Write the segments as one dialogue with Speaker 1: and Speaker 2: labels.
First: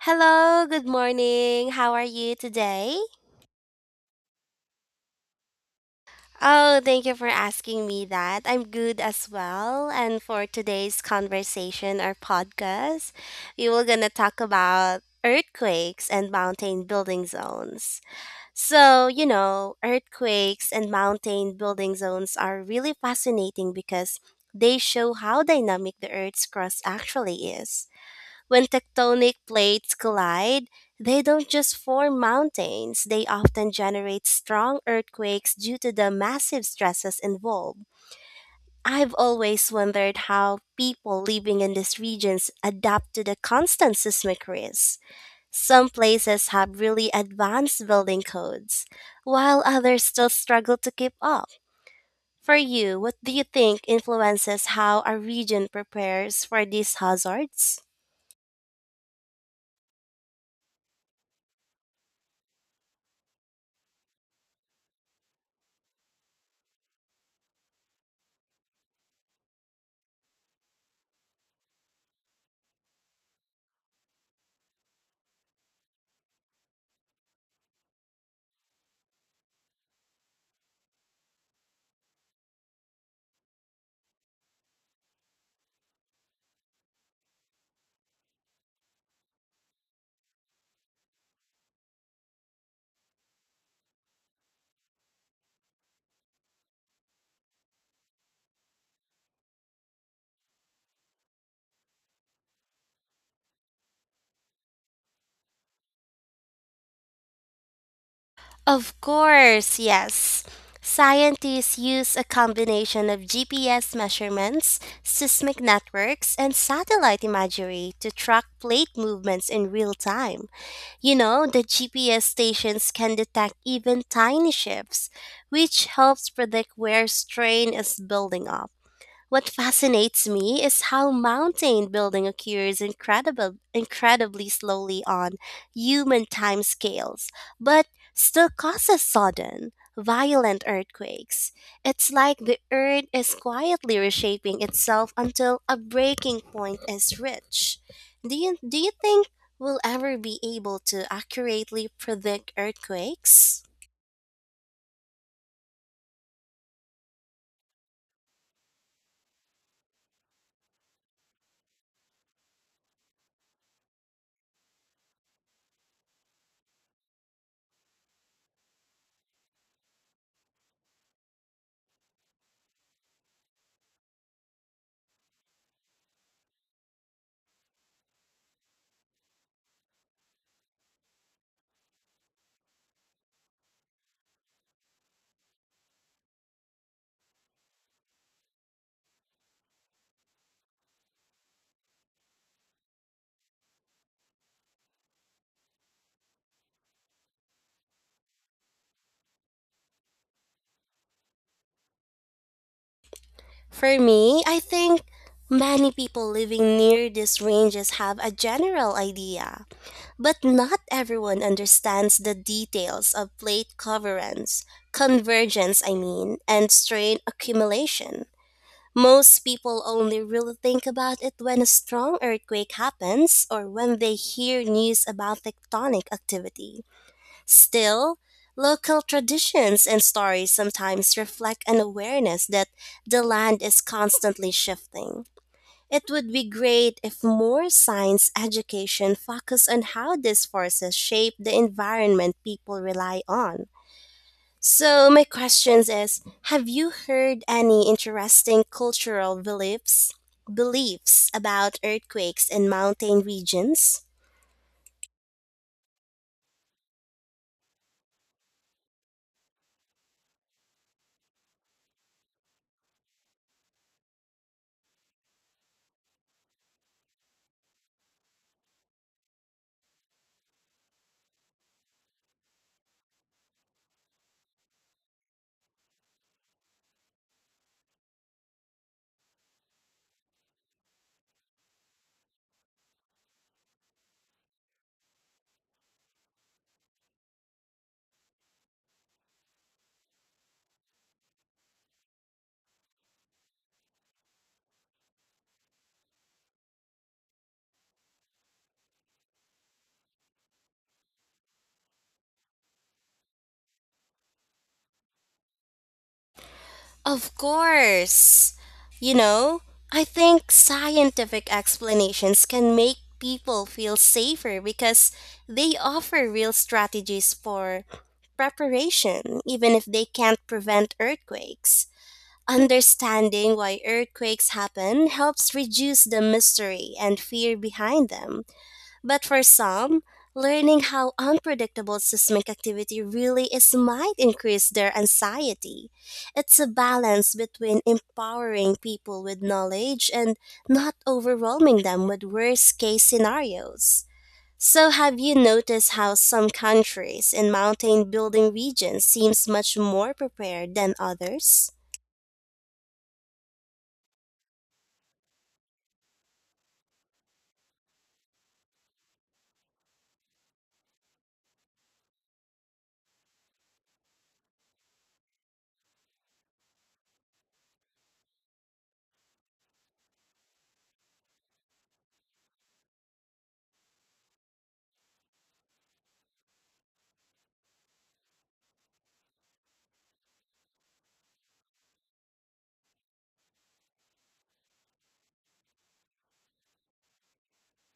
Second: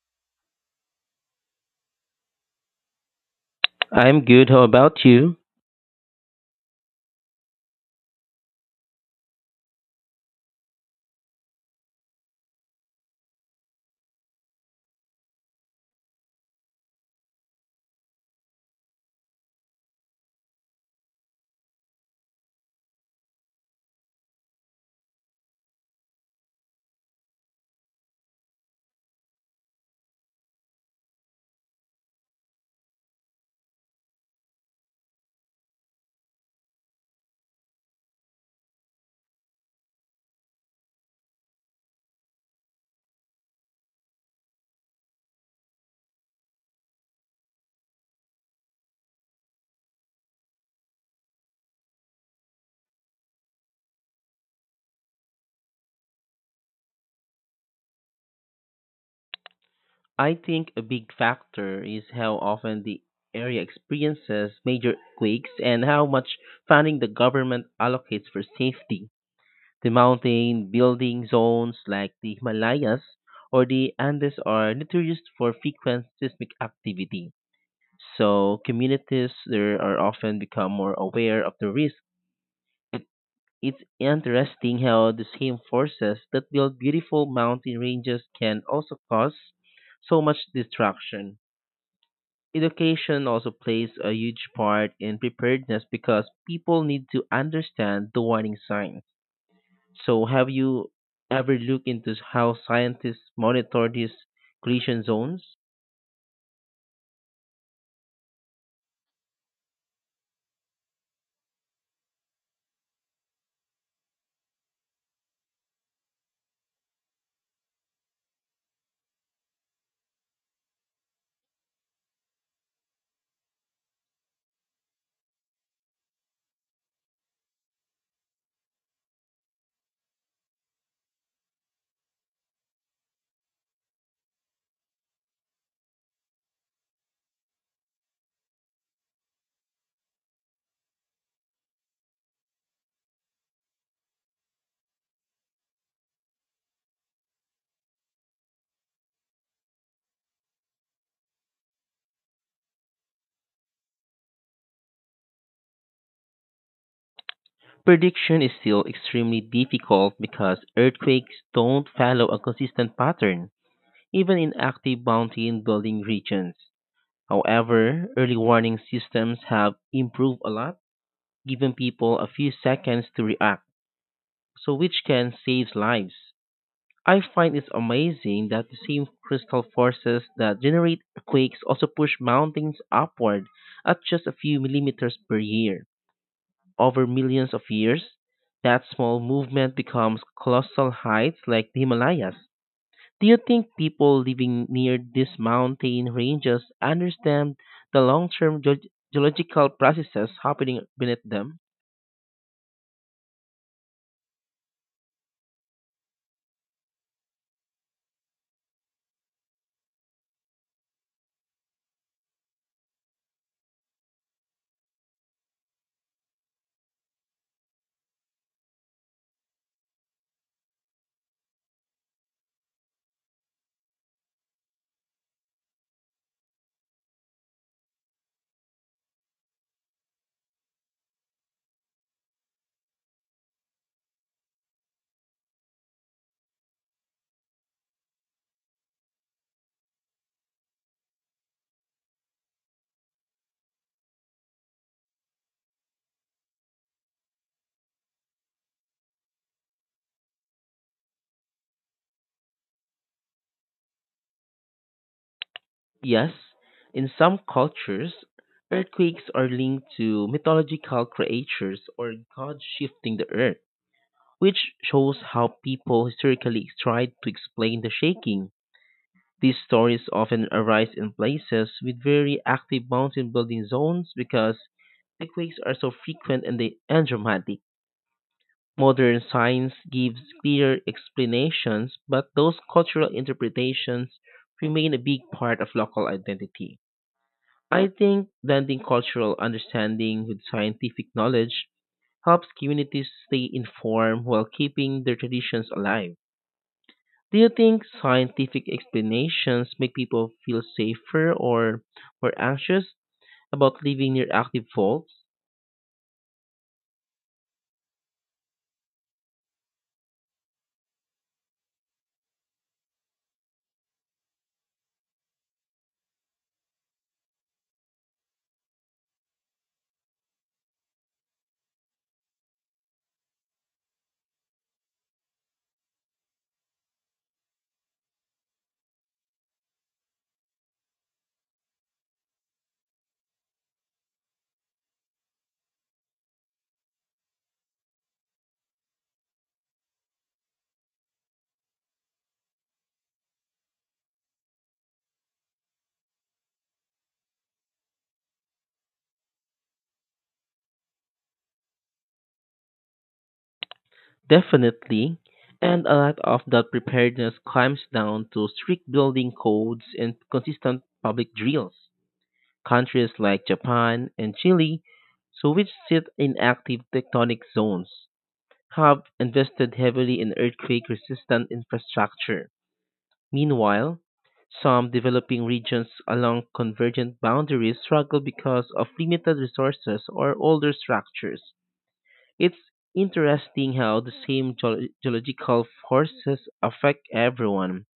Speaker 1: Hello, good morning. How are you today?
Speaker 2: I'm good. How about you?
Speaker 1: Oh, thank you for asking me that. I'm good as well. And for today's conversation or podcast, we were going to talk about earthquakes and mountain building zones. Earthquakes and mountain building zones are really fascinating because they show how dynamic the Earth's crust actually is. When tectonic plates collide, they don't just form mountains, they often generate strong earthquakes due to the massive stresses involved. I've always wondered how people living in these regions adapt to the constant seismic risk. Some places have really advanced building codes, while others still struggle to keep up. For you, what do you think influences how a region prepares for these hazards?
Speaker 2: I think a big factor is how often the area experiences major quakes and how much funding the government allocates for safety. The mountain building zones like the Himalayas or the Andes are notorious for frequent seismic activity. So communities there are often become more aware of the risk. It's interesting how the same forces that build beautiful mountain ranges can also cause so much destruction. Education also plays a huge part in preparedness because people need to understand the warning signs. So, have you ever looked into how scientists monitor these collision zones?
Speaker 1: Of course, yes. Scientists use a combination of GPS measurements, seismic networks, and satellite imagery to track plate movements in real time. The GPS stations can detect even tiny shifts, which helps predict where strain is building up. What fascinates me is how mountain building occurs incredibly slowly on human time scales, but still causes sudden, violent earthquakes. It's like the earth is quietly reshaping itself until a breaking point is reached. Do you think we'll ever be able to accurately predict earthquakes?
Speaker 2: Prediction is still extremely difficult because earthquakes don't follow a consistent pattern, even in active mountain building regions. However, early warning systems have improved a lot, giving people a few seconds to react, so which can save lives. I find it's amazing that the same crystal forces that generate quakes also push mountains upward at just a few millimeters per year. Over millions of years, that small movement becomes colossal heights like the Himalayas. Do you think people living near these mountain ranges understand the long term geological processes happening beneath them?
Speaker 1: For me, I think many people living near these ranges have a general idea, but not everyone understands the details of convergence, I mean, and strain accumulation. Most people only really think about it when a strong earthquake happens or when they hear news about tectonic activity. Still, local traditions and stories sometimes reflect an awareness that the land is constantly shifting. It would be great if more science education focused on how these forces shape the environment people rely on. So, my question is: have you heard any interesting cultural beliefs about earthquakes in mountain regions?
Speaker 2: Yes, in some cultures, earthquakes are linked to mythological creatures or gods shifting the earth, which shows how people historically tried to explain the shaking. These stories often arise in places with very active mountain building zones because earthquakes are so frequent and and dramatic. Modern science gives clear explanations, but those cultural interpretations remain a big part of local identity. I think blending cultural understanding with scientific knowledge helps communities stay informed while keeping their traditions alive. Do you think scientific explanations make people feel safer or more anxious about living near active faults?
Speaker 1: Of course. You know, I think scientific explanations can make people feel safer because they offer real strategies for preparation, even if they can't prevent earthquakes. Understanding why earthquakes happen helps reduce the mystery and fear behind them. But for some, learning how unpredictable seismic activity really is might increase their anxiety. It's a balance between empowering people with knowledge and not overwhelming them with worst case scenarios. So have you noticed how some countries in mountain building regions seems much more prepared than others?
Speaker 2: Definitely. And a lot of that preparedness comes down to strict building codes and consistent public drills. Countries like Japan and Chile, so which sit in active tectonic zones, have invested heavily in earthquake resistant infrastructure. Meanwhile, some developing regions along convergent boundaries struggle because of limited resources or older structures. It's interesting how the same geological forces affect everyone,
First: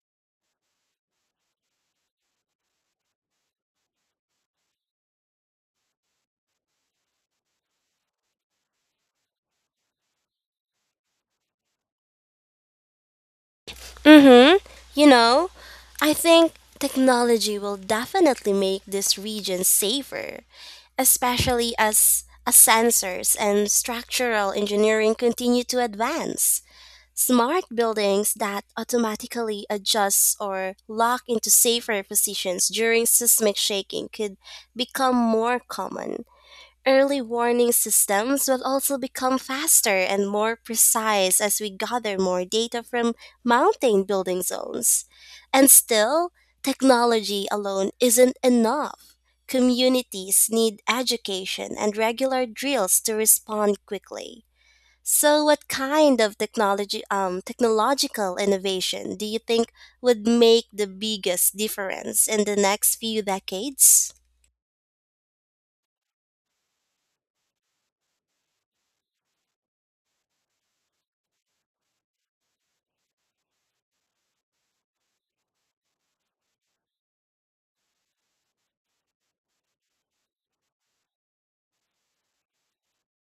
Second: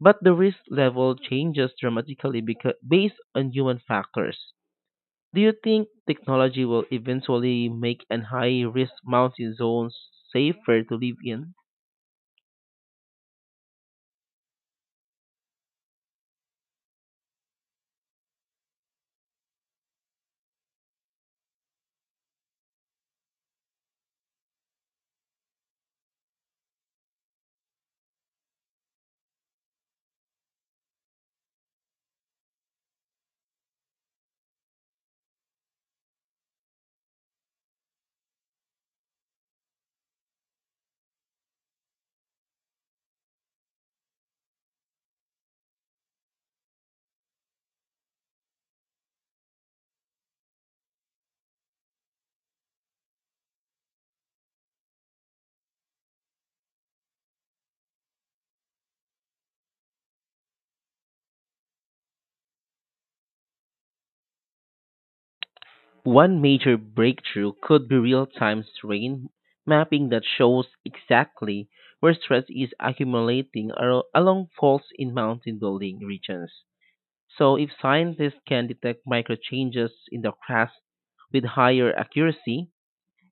Speaker 2: but the risk level changes dramatically because, based on human factors. Do you think technology will eventually make an high risk mountain zone safer to live in?
Speaker 1: Mhm. You know, I think technology will definitely make this region safer, especially as sensors and structural engineering continue to advance. Smart buildings that automatically adjust or lock into safer positions during seismic shaking could become more common. Early warning systems will also become faster and more precise as we gather more data from mountain building zones. And still, technology alone isn't enough. Communities need education and regular drills to respond quickly. So, what kind of technological innovation do you think would make the biggest difference in the next few decades?
Speaker 2: One major breakthrough could be real time strain mapping that shows exactly where stress is accumulating along faults in mountain building regions. So, if scientists can detect micro changes in the crust with higher accuracy,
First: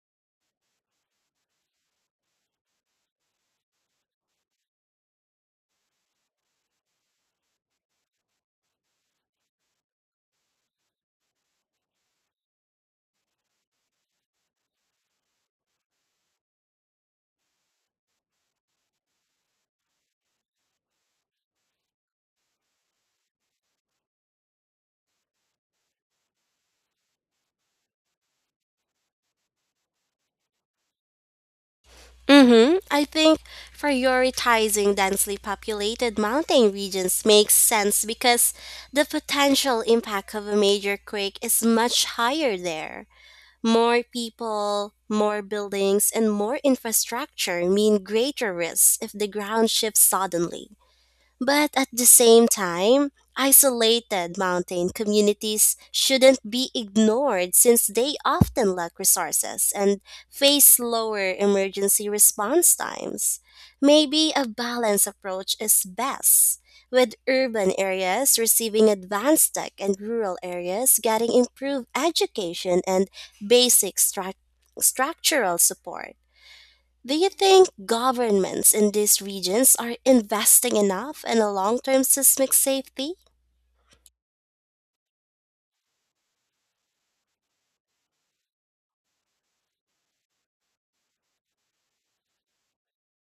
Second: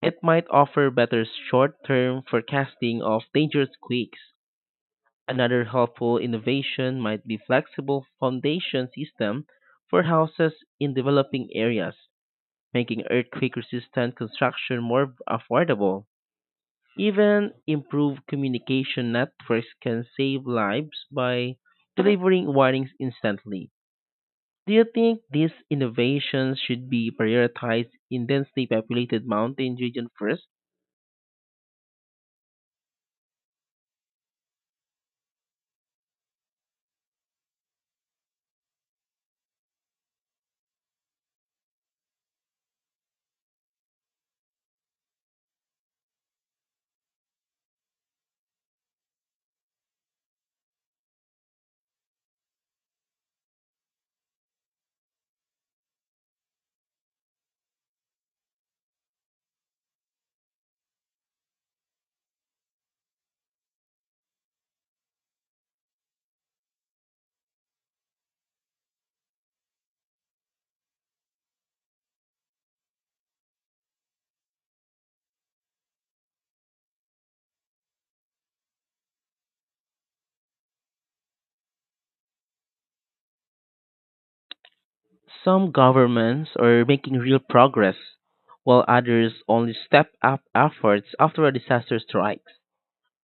Speaker 2: it might offer better short term forecasting of dangerous quakes. Another helpful innovation might be flexible foundation system for houses in developing areas, making earthquake resistant construction more affordable. Even improved communication networks can save lives by delivering warnings instantly. Do you think these innovations should be prioritized in densely populated mountain regions first?
Speaker 1: Mm-hmm. I think prioritizing densely populated mountain regions makes sense because the potential impact of a major quake is much higher there. More people, more buildings, and more infrastructure mean greater risks if the ground shifts suddenly. But at the same time, isolated mountain communities shouldn't be ignored since they often lack resources and face slower emergency response times. Maybe a balanced approach is best, with urban areas receiving advanced tech and rural areas getting improved education and basic struc- structural support. Do you think governments in these regions are investing enough in a long term seismic safety?
Speaker 2: Some governments are making real progress, while others only step up efforts after a disaster strikes,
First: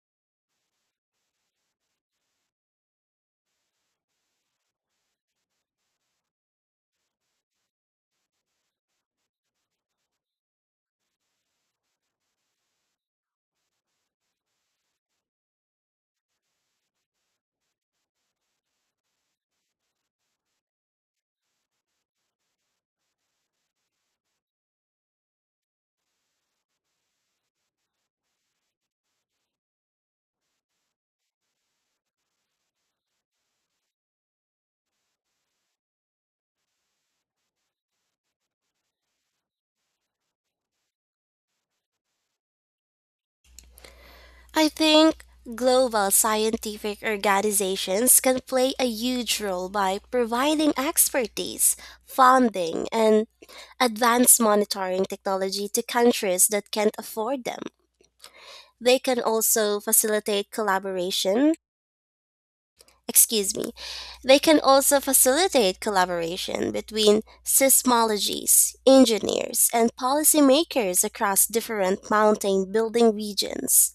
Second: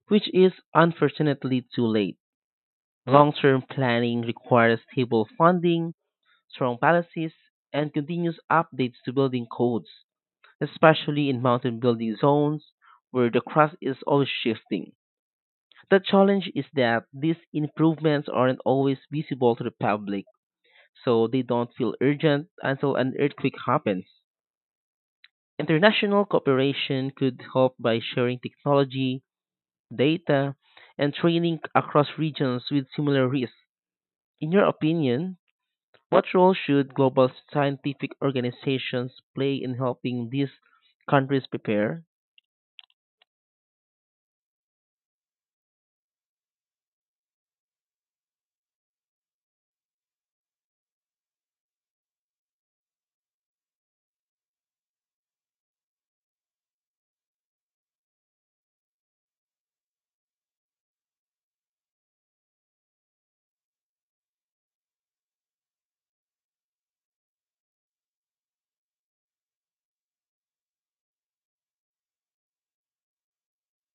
Speaker 2: which is unfortunately too late. Long term planning requires stable funding, strong policies, and continuous updates to building codes, especially in mountain building zones where the crust is always shifting. The challenge is that these improvements aren't always visible to the public, so they don't feel urgent until an earthquake happens. International cooperation could help by sharing technology, data, and training across regions with similar risks. In your opinion, what role should global scientific organizations play in helping these countries prepare?
Speaker 1: I think global scientific organizations can play a huge role by providing expertise, funding, and advanced monitoring technology to countries that can't afford them. They can also facilitate collaboration excuse me, they can also facilitate collaboration between seismologists, engineers, and policymakers across different mountain building regions.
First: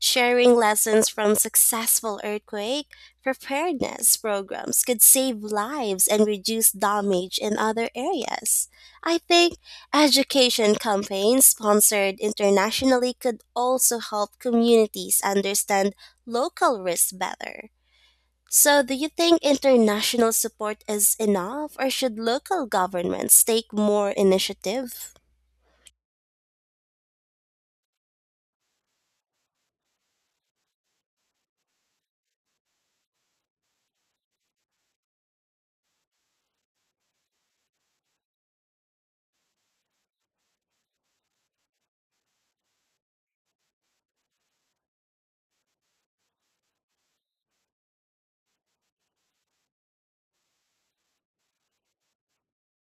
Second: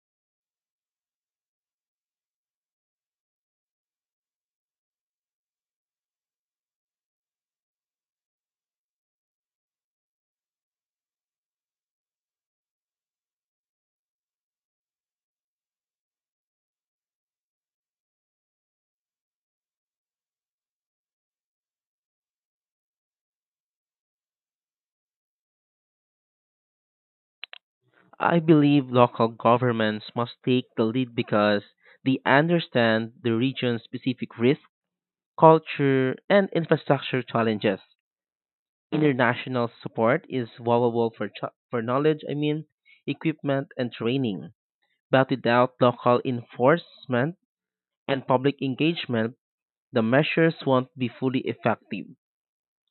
Speaker 1: Sharing lessons from successful earthquake preparedness programs could save lives and reduce damage in other areas. I think education campaigns sponsored internationally could also help communities understand local risks better. So, do you think international support is enough, or should local governments take more initiative?
Speaker 2: I believe local governments must take the lead because they understand the region's specific risk, culture, and infrastructure challenges. International support is valuable for knowledge, I mean, equipment, and training. But without local enforcement and public engagement, the measures won't be fully effective.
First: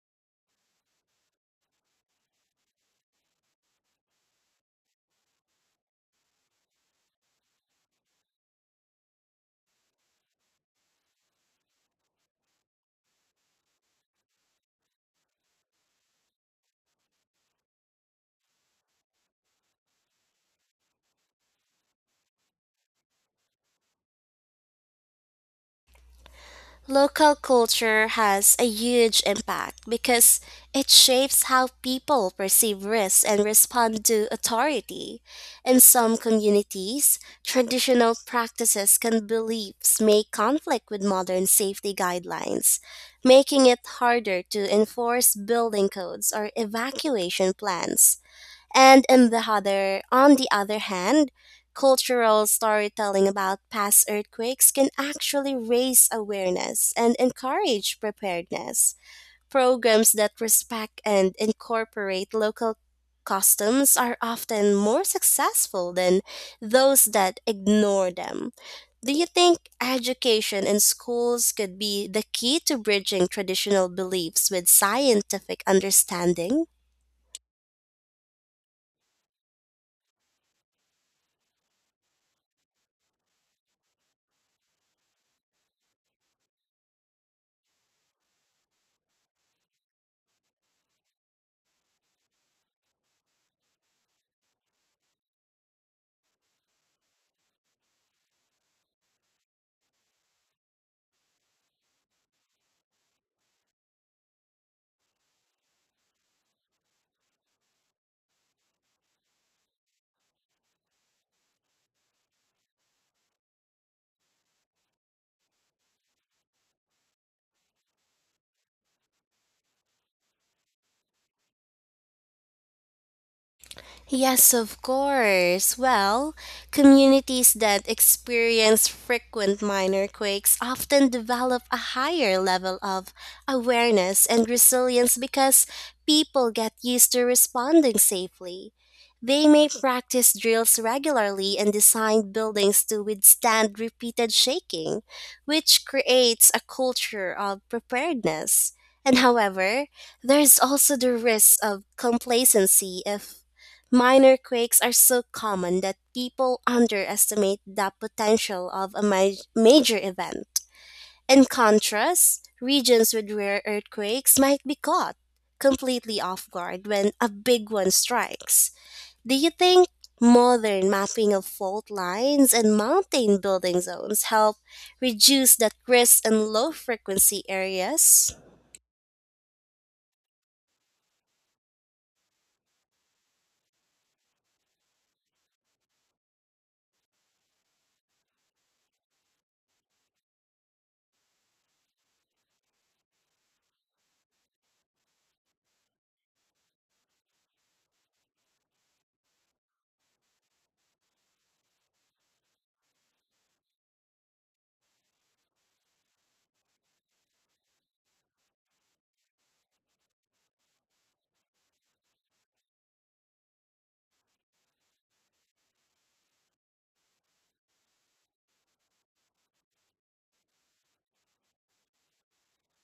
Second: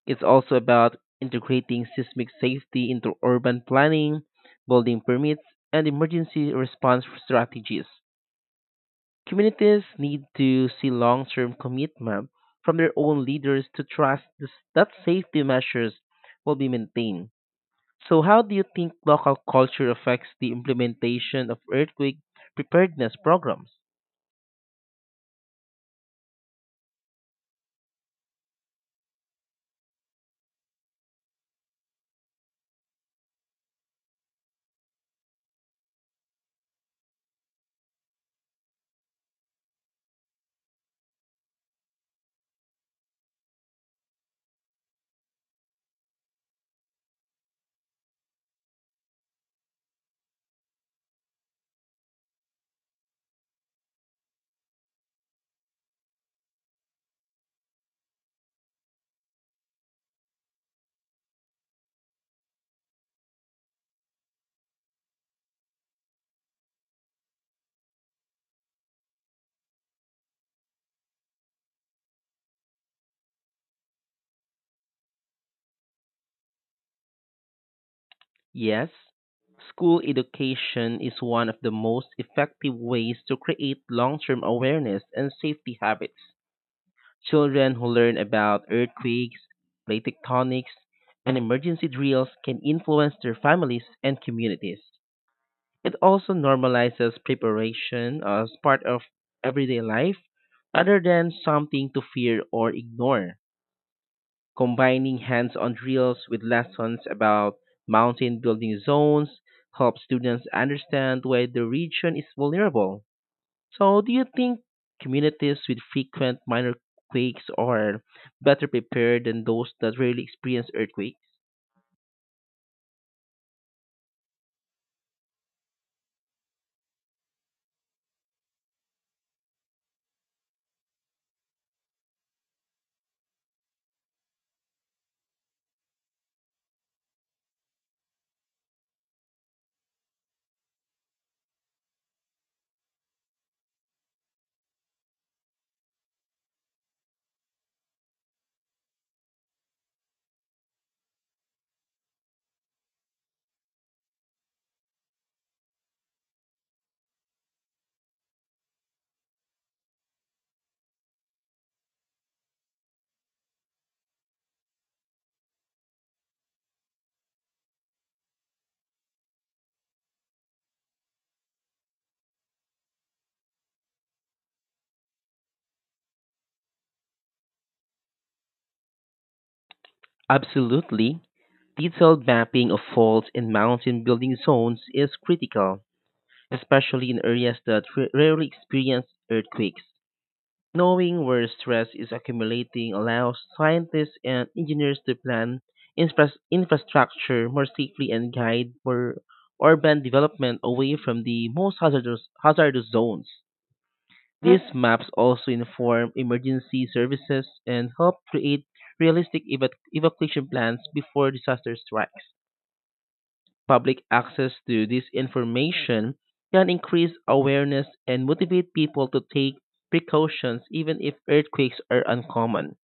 Speaker 2: It's also about integrating seismic safety into urban planning, building permits, and emergency response strategies. Communities need to see long term commitment from their own leaders to trust that safety measures will be maintained. So, how do you think local culture affects the implementation of earthquake preparedness programs?
Speaker 1: Local culture has a huge impact because it shapes how people perceive risks and respond to authority. In some communities, traditional practices and beliefs may conflict with modern safety guidelines, making it harder to enforce building codes or evacuation plans. And on the other hand, cultural storytelling about past earthquakes can actually raise awareness and encourage preparedness. Programs that respect and incorporate local customs are often more successful than those that ignore them. Do you think education in schools could be the key to bridging traditional beliefs with scientific understanding?
Speaker 2: Yes, school education is one of the most effective ways to create long term awareness and safety habits. Children who learn about earthquakes, plate tectonics, and emergency drills can influence their families and communities. It also normalizes preparation as part of everyday life rather than something to fear or ignore. Combining hands on drills with lessons about mountain building zones helps students understand why the region is vulnerable. So, do you think communities with frequent minor quakes are better prepared than those that rarely experience earthquakes?
Speaker 1: Yes, of course. Well, communities that experience frequent minor quakes often develop a higher level of awareness and resilience because people get used to responding safely. They may practice drills regularly and design buildings to withstand repeated shaking, which creates a culture of preparedness. And however, there's also the risk of complacency if minor quakes are so common that people underestimate the potential of a major event. In contrast, regions with rare earthquakes might be caught completely off guard when a big one strikes. Do you think modern mapping of fault lines and mountain building zones help reduce that risk in low frequency areas?
Speaker 2: Absolutely. Detailed mapping of faults in mountain building zones is critical, especially in areas that rarely experience earthquakes. Knowing where stress is accumulating allows scientists and engineers to plan infrastructure more safely and guide for urban development away from the most hazardous zones. These maps also inform emergency services and help create realistic evacuation plans before disaster strikes. Public access to this information can increase awareness and motivate people to take precautions even if earthquakes are uncommon.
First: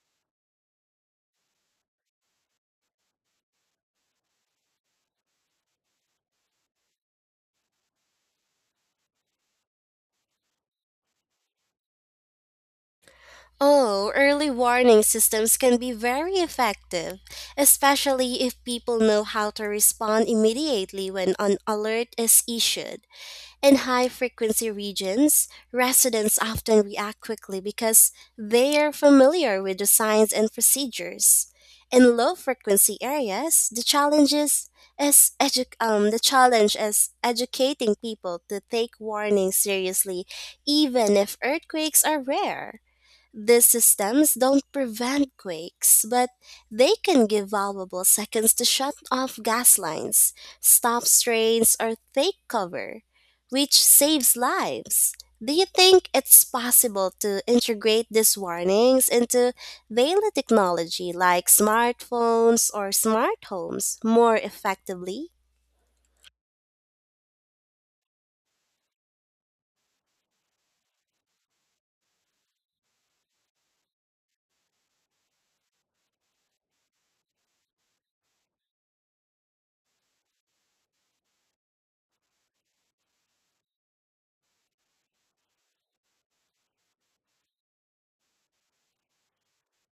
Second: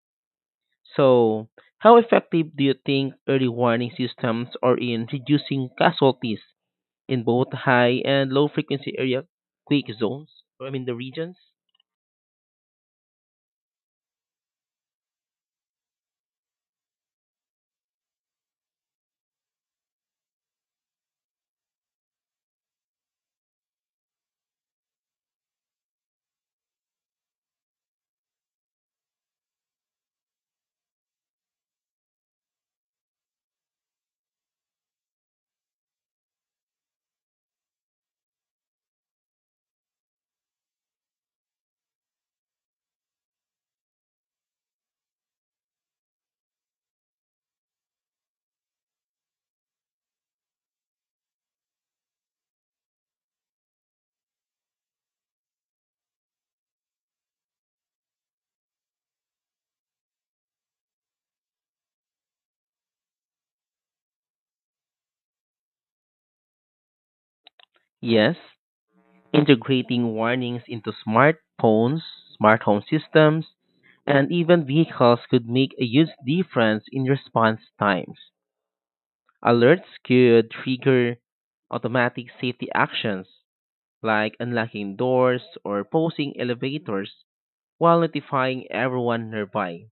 Speaker 2: So, how effective do you think early warning systems are in reducing casualties in both high and low frequency area quake zones? I mean, the regions?
Speaker 1: Oh, early warning systems can be very effective, especially if people know how to respond immediately when an alert is issued. In high frequency regions, residents often react quickly because they are familiar with the signs and procedures. In low frequency areas, the challenge is educating people to take warnings seriously even if earthquakes are rare. These systems don't prevent quakes, but they can give valuable seconds to shut off gas lines, stop strains, or take cover, which saves lives. Do you think it's possible to integrate these warnings into daily technology like smartphones or smart homes more effectively?
Speaker 2: Yes, integrating warnings into smartphones, smart home systems, and even vehicles could make a huge difference in response times. Alerts could trigger automatic safety actions like unlocking doors or pausing elevators while notifying everyone nearby.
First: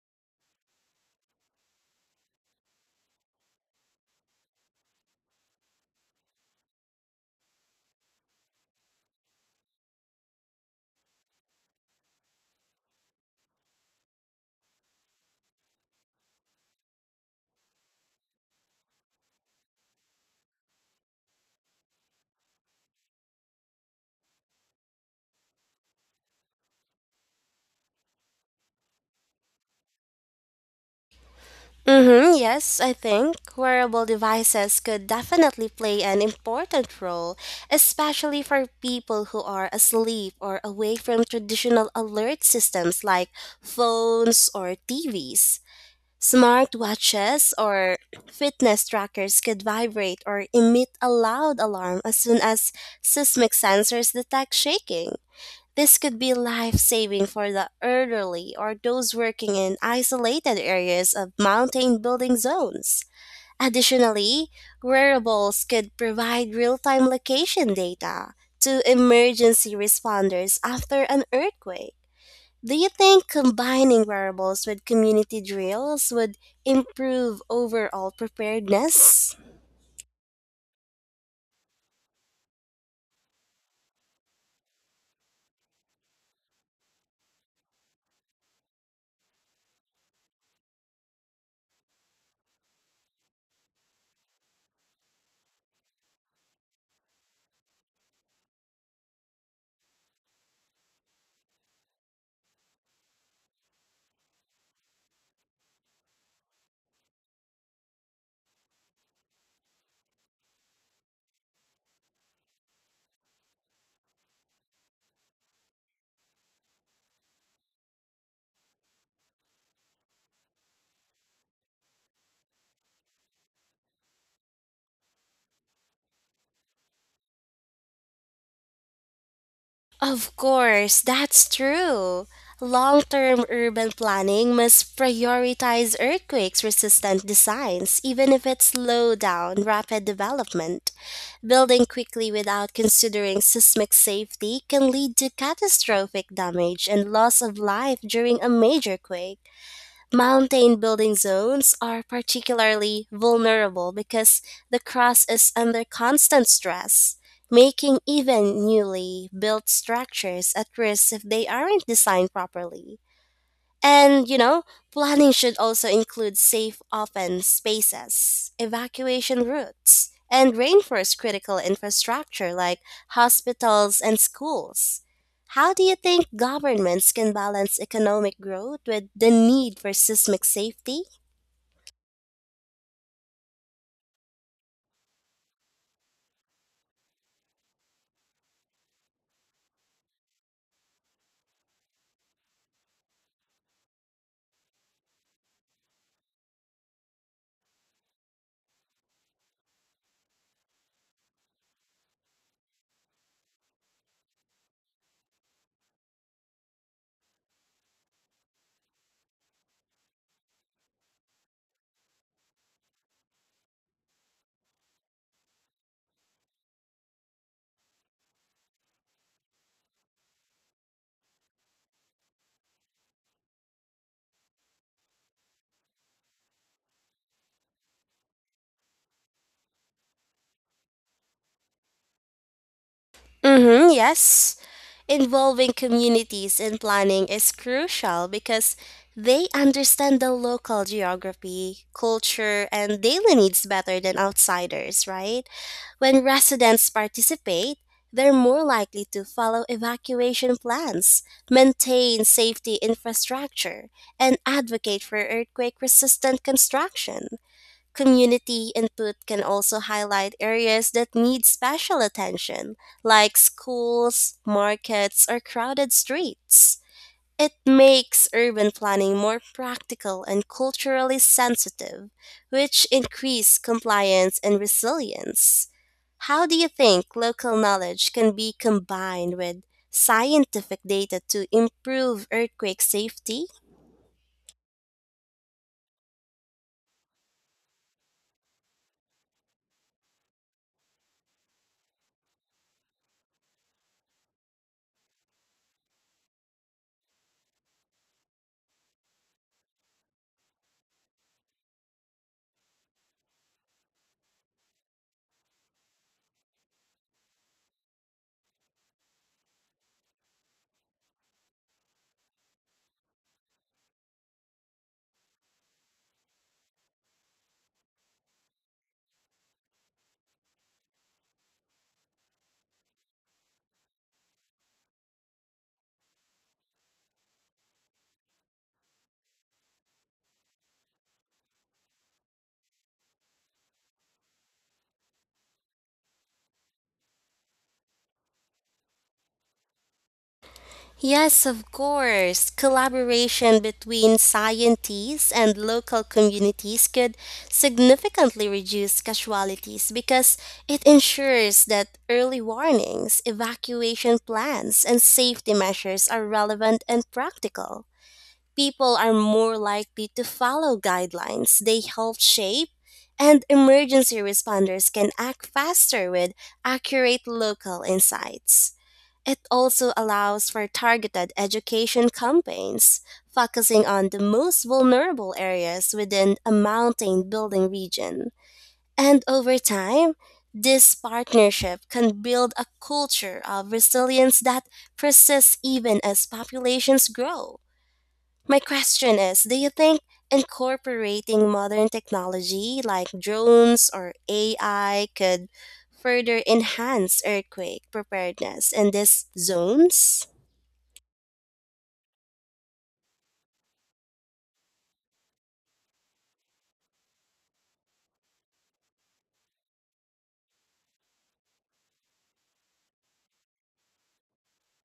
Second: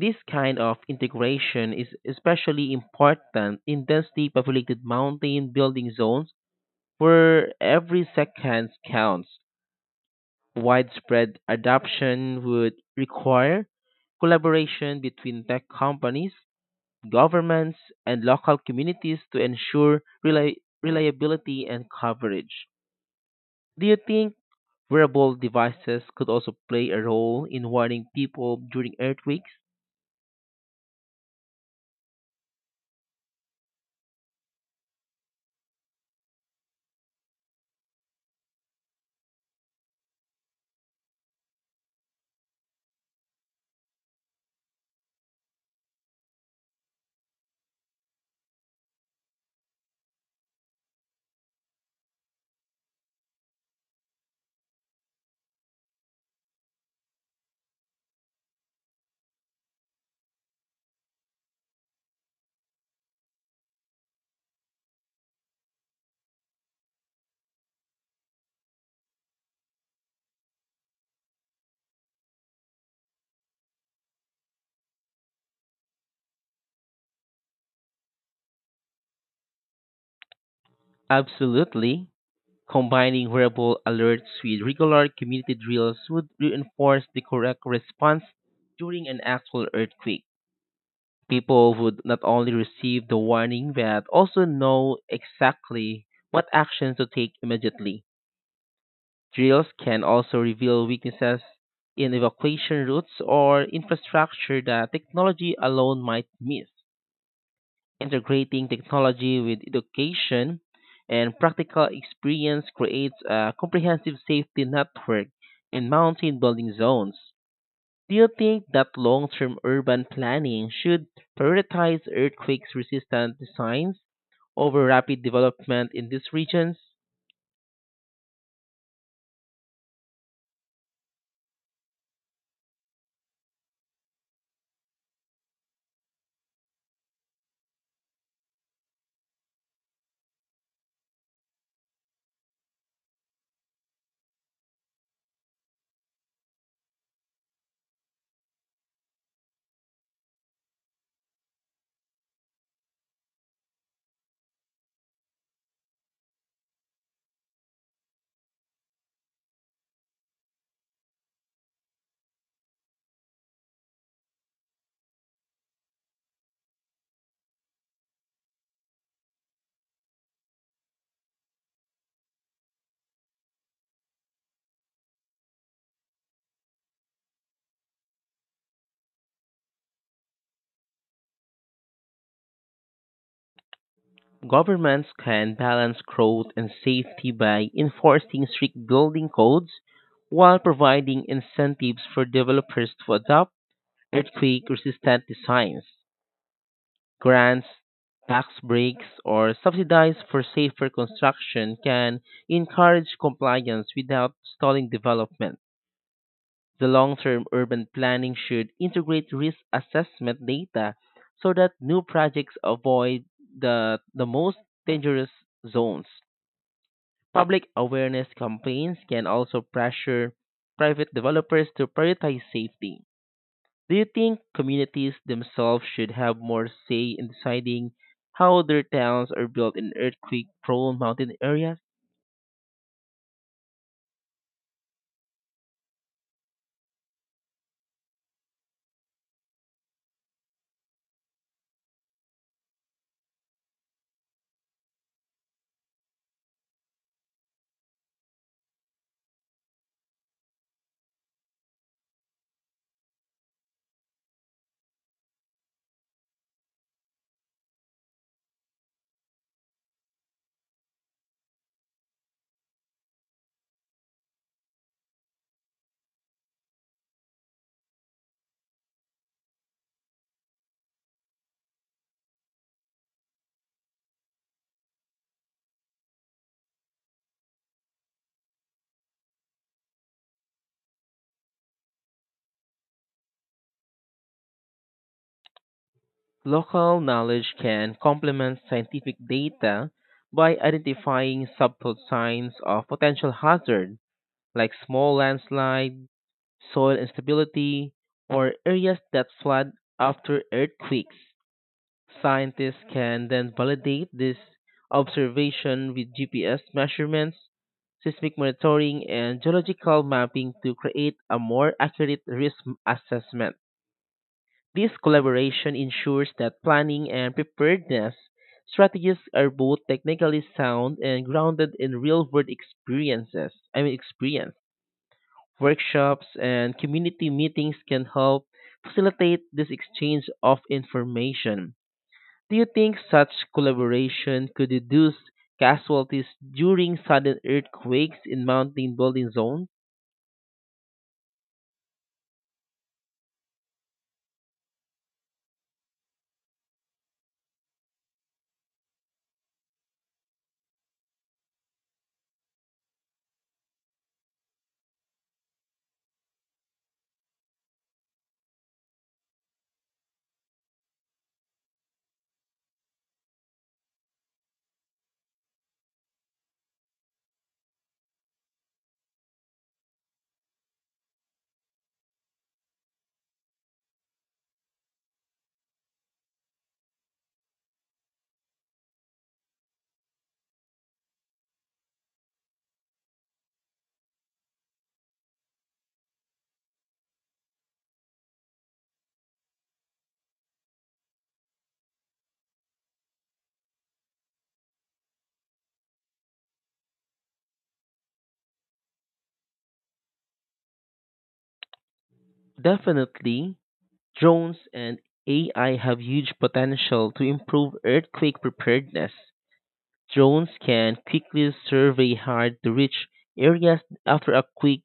Speaker 2: This kind of integration is especially important in densely populated mountain building zones where every second counts. Widespread adoption would require collaboration between tech companies, governments, and local communities to ensure reliability and coverage. Do you think wearable devices could also play a role in warning people during earthquakes?
Speaker 1: Mm-hmm, yes, I think wearable devices could definitely play an important role, especially for people who are asleep or away from traditional alert systems like phones or TVs. Smart watches or fitness trackers could vibrate or emit a loud alarm as soon as seismic sensors detect shaking. This could be life saving for the elderly or those working in isolated areas of mountain building zones. Additionally, wearables could provide real time location data to emergency responders after an earthquake. Do you think combining wearables with community drills would improve overall preparedness?
Speaker 2: Absolutely. Combining wearable alerts with regular community drills would reinforce the correct response during an actual earthquake. People would not only receive the warning but also know exactly what actions to take immediately. Drills can also reveal weaknesses in evacuation routes or infrastructure that technology alone might miss. Integrating technology with education and practical experience creates a comprehensive safety network in mountain building zones. Do you think that long-term urban planning should prioritize earthquake-resistant designs over rapid development in these regions?
Speaker 1: Of course, that's true. Long term urban planning must prioritize earthquakes resistant designs, even if it slows down rapid development. Building quickly without considering seismic safety can lead to catastrophic damage and loss of life during a major quake. Mountain building zones are particularly vulnerable because the crust is under constant stress, making even newly built structures at risk if they aren't designed properly. And, planning should also include safe open spaces, evacuation routes, and reinforce critical infrastructure like hospitals and schools. How do you think governments can balance economic growth with the need for seismic safety?
Speaker 2: Governments can balance growth and safety by enforcing strict building codes while providing incentives for developers to adopt earthquake-resistant designs. Grants, tax breaks, or subsidies for safer construction can encourage compliance without stalling development. The long-term urban planning should integrate risk assessment data so that new projects avoid the most dangerous zones. Public awareness campaigns can also pressure private developers to prioritize safety. Do you think communities themselves should have more say in deciding how their towns are built in earthquake prone mountain areas?
Speaker 1: Mm-hmm, yes. Involving communities in planning is crucial because they understand the local geography, culture, and daily needs better than outsiders, right? When residents participate, they're more likely to follow evacuation plans, maintain safety infrastructure, and advocate for earthquake resistant construction. Community input can also highlight areas that need special attention, like schools, markets, or crowded streets. It makes urban planning more practical and culturally sensitive, which increase compliance and resilience. How do you think local knowledge can be combined with scientific data to improve earthquake safety?
Speaker 2: Local knowledge can complement scientific data by identifying subtle signs of potential hazard, like small landslides, soil instability, or areas that flood after earthquakes. Scientists can then validate this observation with GPS measurements, seismic monitoring, and geological mapping to create a more accurate risk assessment. This collaboration ensures that planning and preparedness strategies are both technically sound and grounded in real-world experiences. I mean experience. Workshops and community meetings can help facilitate this exchange of information. Do you think such collaboration could reduce casualties during sudden earthquakes in mountain building zones?
Speaker 1: Yes, of course. Collaboration between scientists and local communities could significantly reduce casualties because it ensures that early warnings, evacuation plans, and safety measures are relevant and practical. People are more likely to follow guidelines they help shape, and emergency responders can act faster with accurate local insights. It also allows for targeted education campaigns, focusing on the most vulnerable areas within a mountain building region. And over time, this partnership can build a culture of resilience that persists even as populations grow. My question is: do you think incorporating modern technology like drones or AI could further enhance earthquake preparedness in these zones?
Speaker 2: Definitely. Drones and AI have huge potential to improve earthquake preparedness. Drones can quickly survey hard to reach areas after a quake,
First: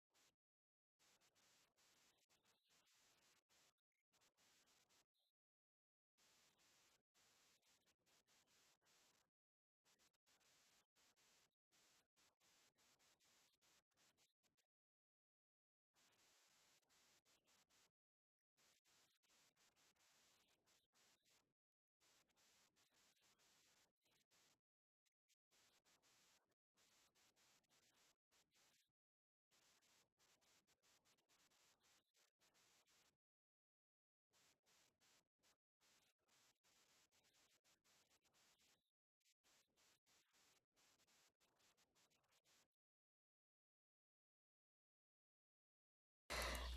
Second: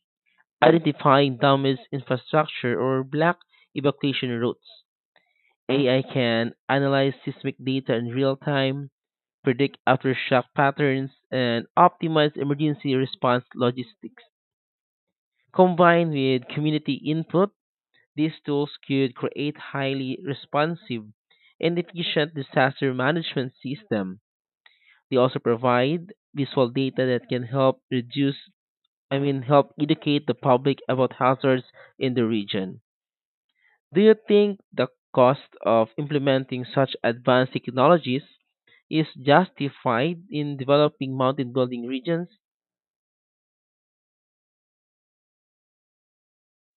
Speaker 2: identifying damaged infrastructure or block evacuation routes. AI can analyze seismic data in real time, predict aftershock patterns, and optimize emergency response logistics. Combined with community input, these tools could create highly responsive and efficient disaster management system. They also provide visual data that can help help educate the public about hazards in the region. Do you think the cost of implementing such advanced technologies is justified in developing mountain building regions?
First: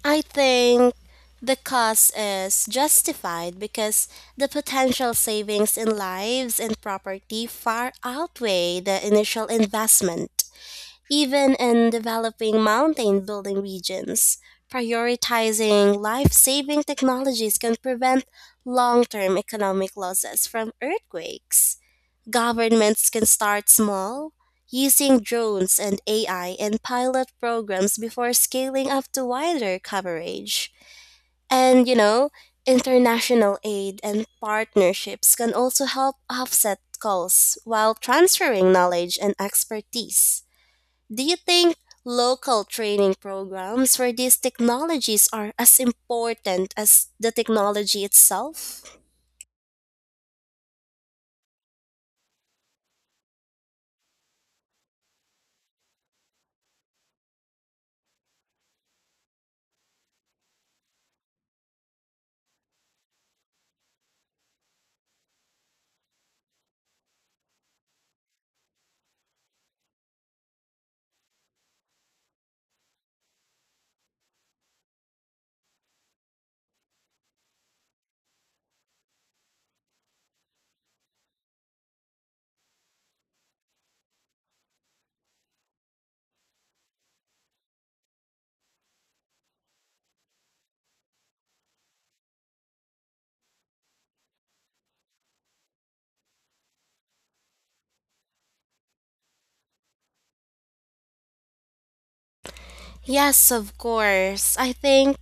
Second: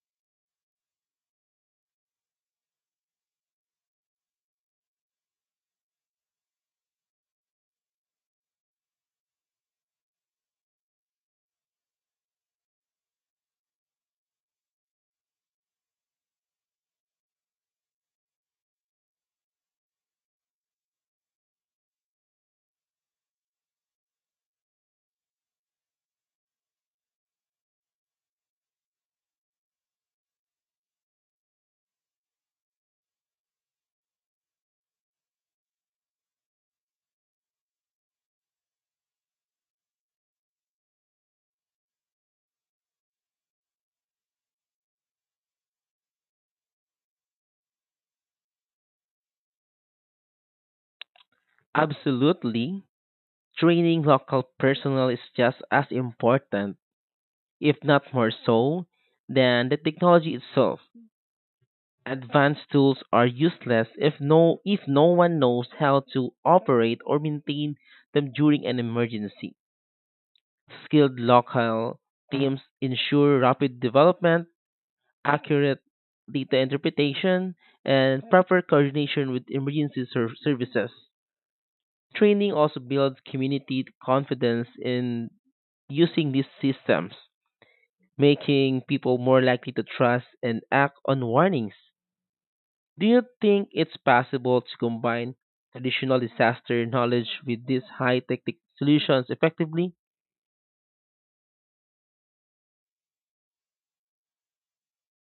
Speaker 1: I think the cost is justified because the potential savings in lives and property far outweigh the initial investment. Even in developing mountain building regions, prioritizing life saving technologies can prevent long term economic losses from earthquakes. Governments can start small, using drones and AI in pilot programs before scaling up to wider coverage. And international aid and partnerships can also help offset costs while transferring knowledge and expertise. Do you think local training programs for these technologies are as important as the technology itself?
Speaker 2: Absolutely. Training local personnel is just as important, if not more so, than the technology itself. Advanced tools are useless if no one knows how to operate or maintain them during an emergency. Skilled local teams ensure rapid development, accurate data interpretation, and proper coordination with emergency services. Training also builds community confidence in using these systems, making people more likely to trust and act on warnings. Do you think it's possible to combine traditional disaster knowledge with these high tech solutions effectively?
Speaker 1: Yes, of course. I think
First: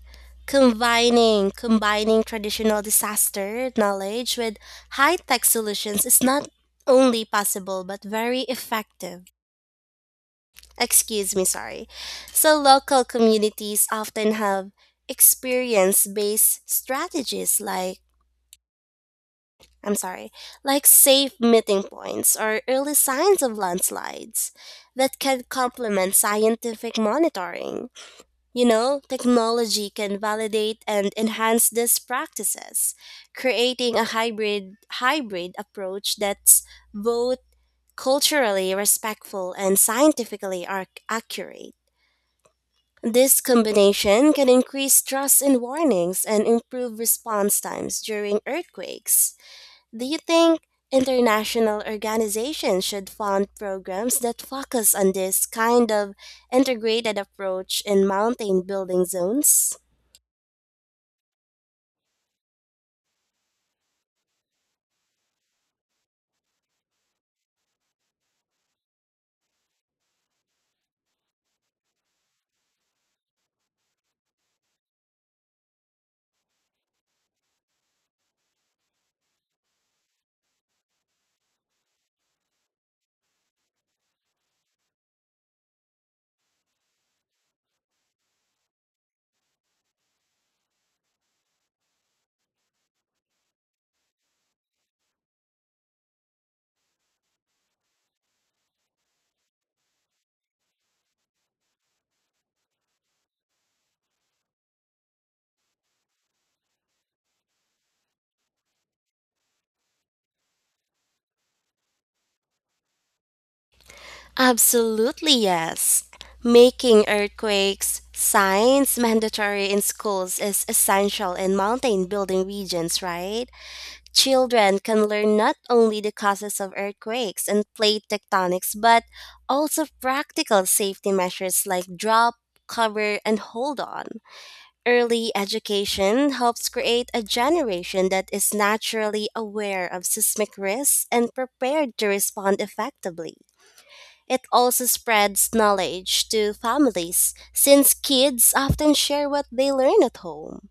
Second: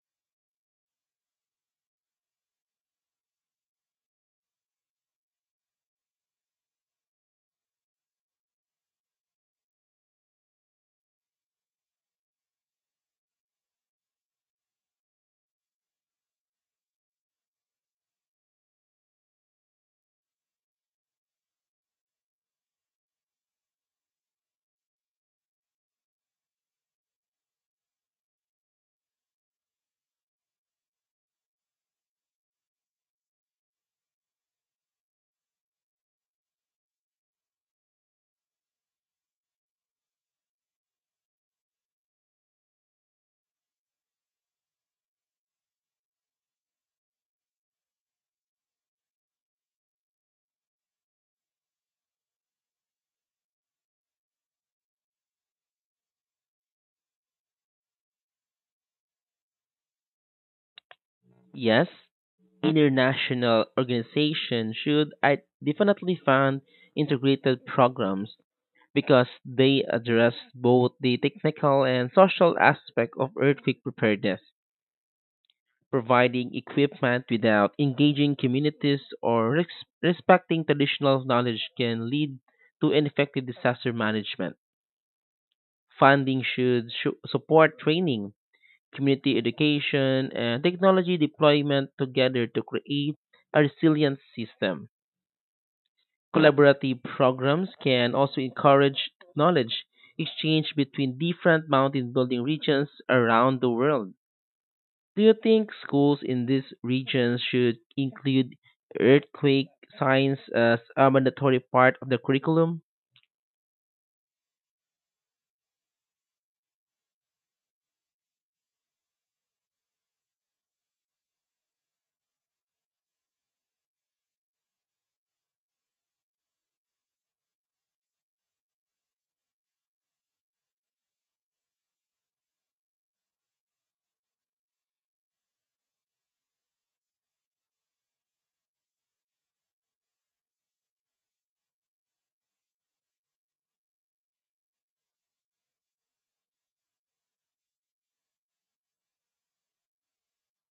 Speaker 1: combining traditional disaster knowledge with high-tech solutions is not only possible but very effective. Excuse me, sorry. So local communities often have experience-based strategies like, I'm sorry, like safe meeting points or early signs of landslides that can complement scientific monitoring. Technology can validate and enhance these practices, creating a hybrid approach that's both culturally respectful and scientifically accurate. This combination can increase trust in warnings and improve response times during earthquakes. Do you think international organizations should fund programs that focus on this kind of integrated approach in mountain building zones?
Speaker 2: Yes, international organizations should I definitely fund integrated programs because they address both the technical and social aspect of earthquake preparedness. Providing equipment without engaging communities or respecting traditional knowledge can lead to ineffective disaster management. Funding should support training, community education, and technology deployment together to create a resilient system. Collaborative programs can also encourage knowledge exchange between different mountain building regions around the world. Do you think schools in these regions should include earthquake science as a mandatory part of the curriculum?
Speaker 1: Absolutely, yes. Making earthquakes science mandatory in schools is essential in mountain building regions, right? Children can learn not only the causes of earthquakes and plate tectonics, but also practical safety measures like drop, cover, and hold on. Early education helps create a generation that is naturally aware of seismic risks and prepared to respond effectively. It also spreads knowledge to families since kids often share what they learn at home.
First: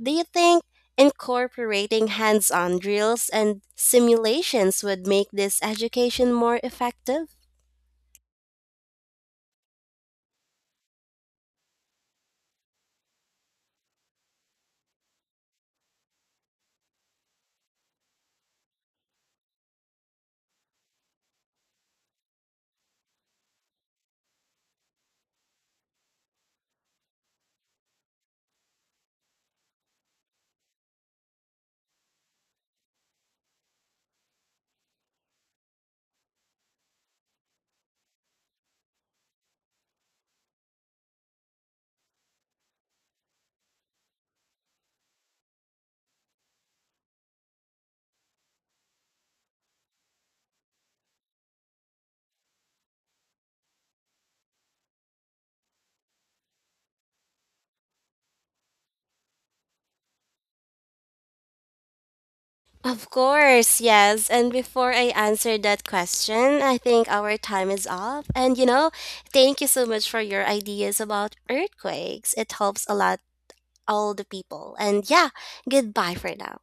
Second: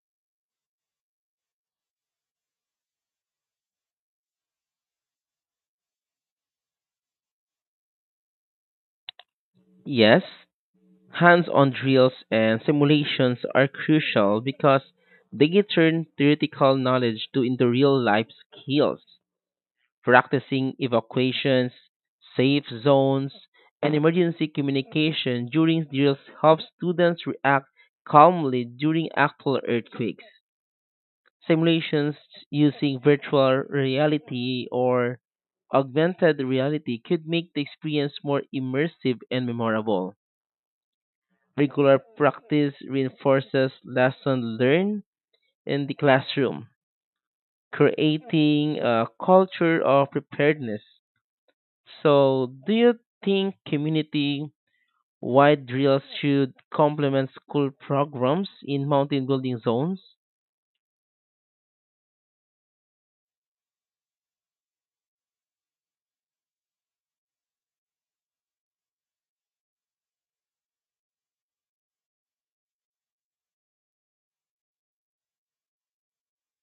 Speaker 1: Do you think incorporating hands on drills and simulations would make this education more effective?
Speaker 2: Yes, hands on drills and simulations are crucial because they can turn theoretical knowledge to into real life skills. Practicing evacuations, safe zones, and emergency communication during drills helps students react calmly during actual earthquakes. Simulations using virtual reality or augmented reality could make the experience more immersive and memorable. Regular practice reinforces lessons learned in the classroom, creating a culture of preparedness. So, do you think community wide drills should complement school programs in mountain building zones?
Speaker 1: Of course, yes. And before I answer that question, I think our time is up. And thank you so much for your ideas about earthquakes. It helps a lot all the people. And yeah, goodbye for now.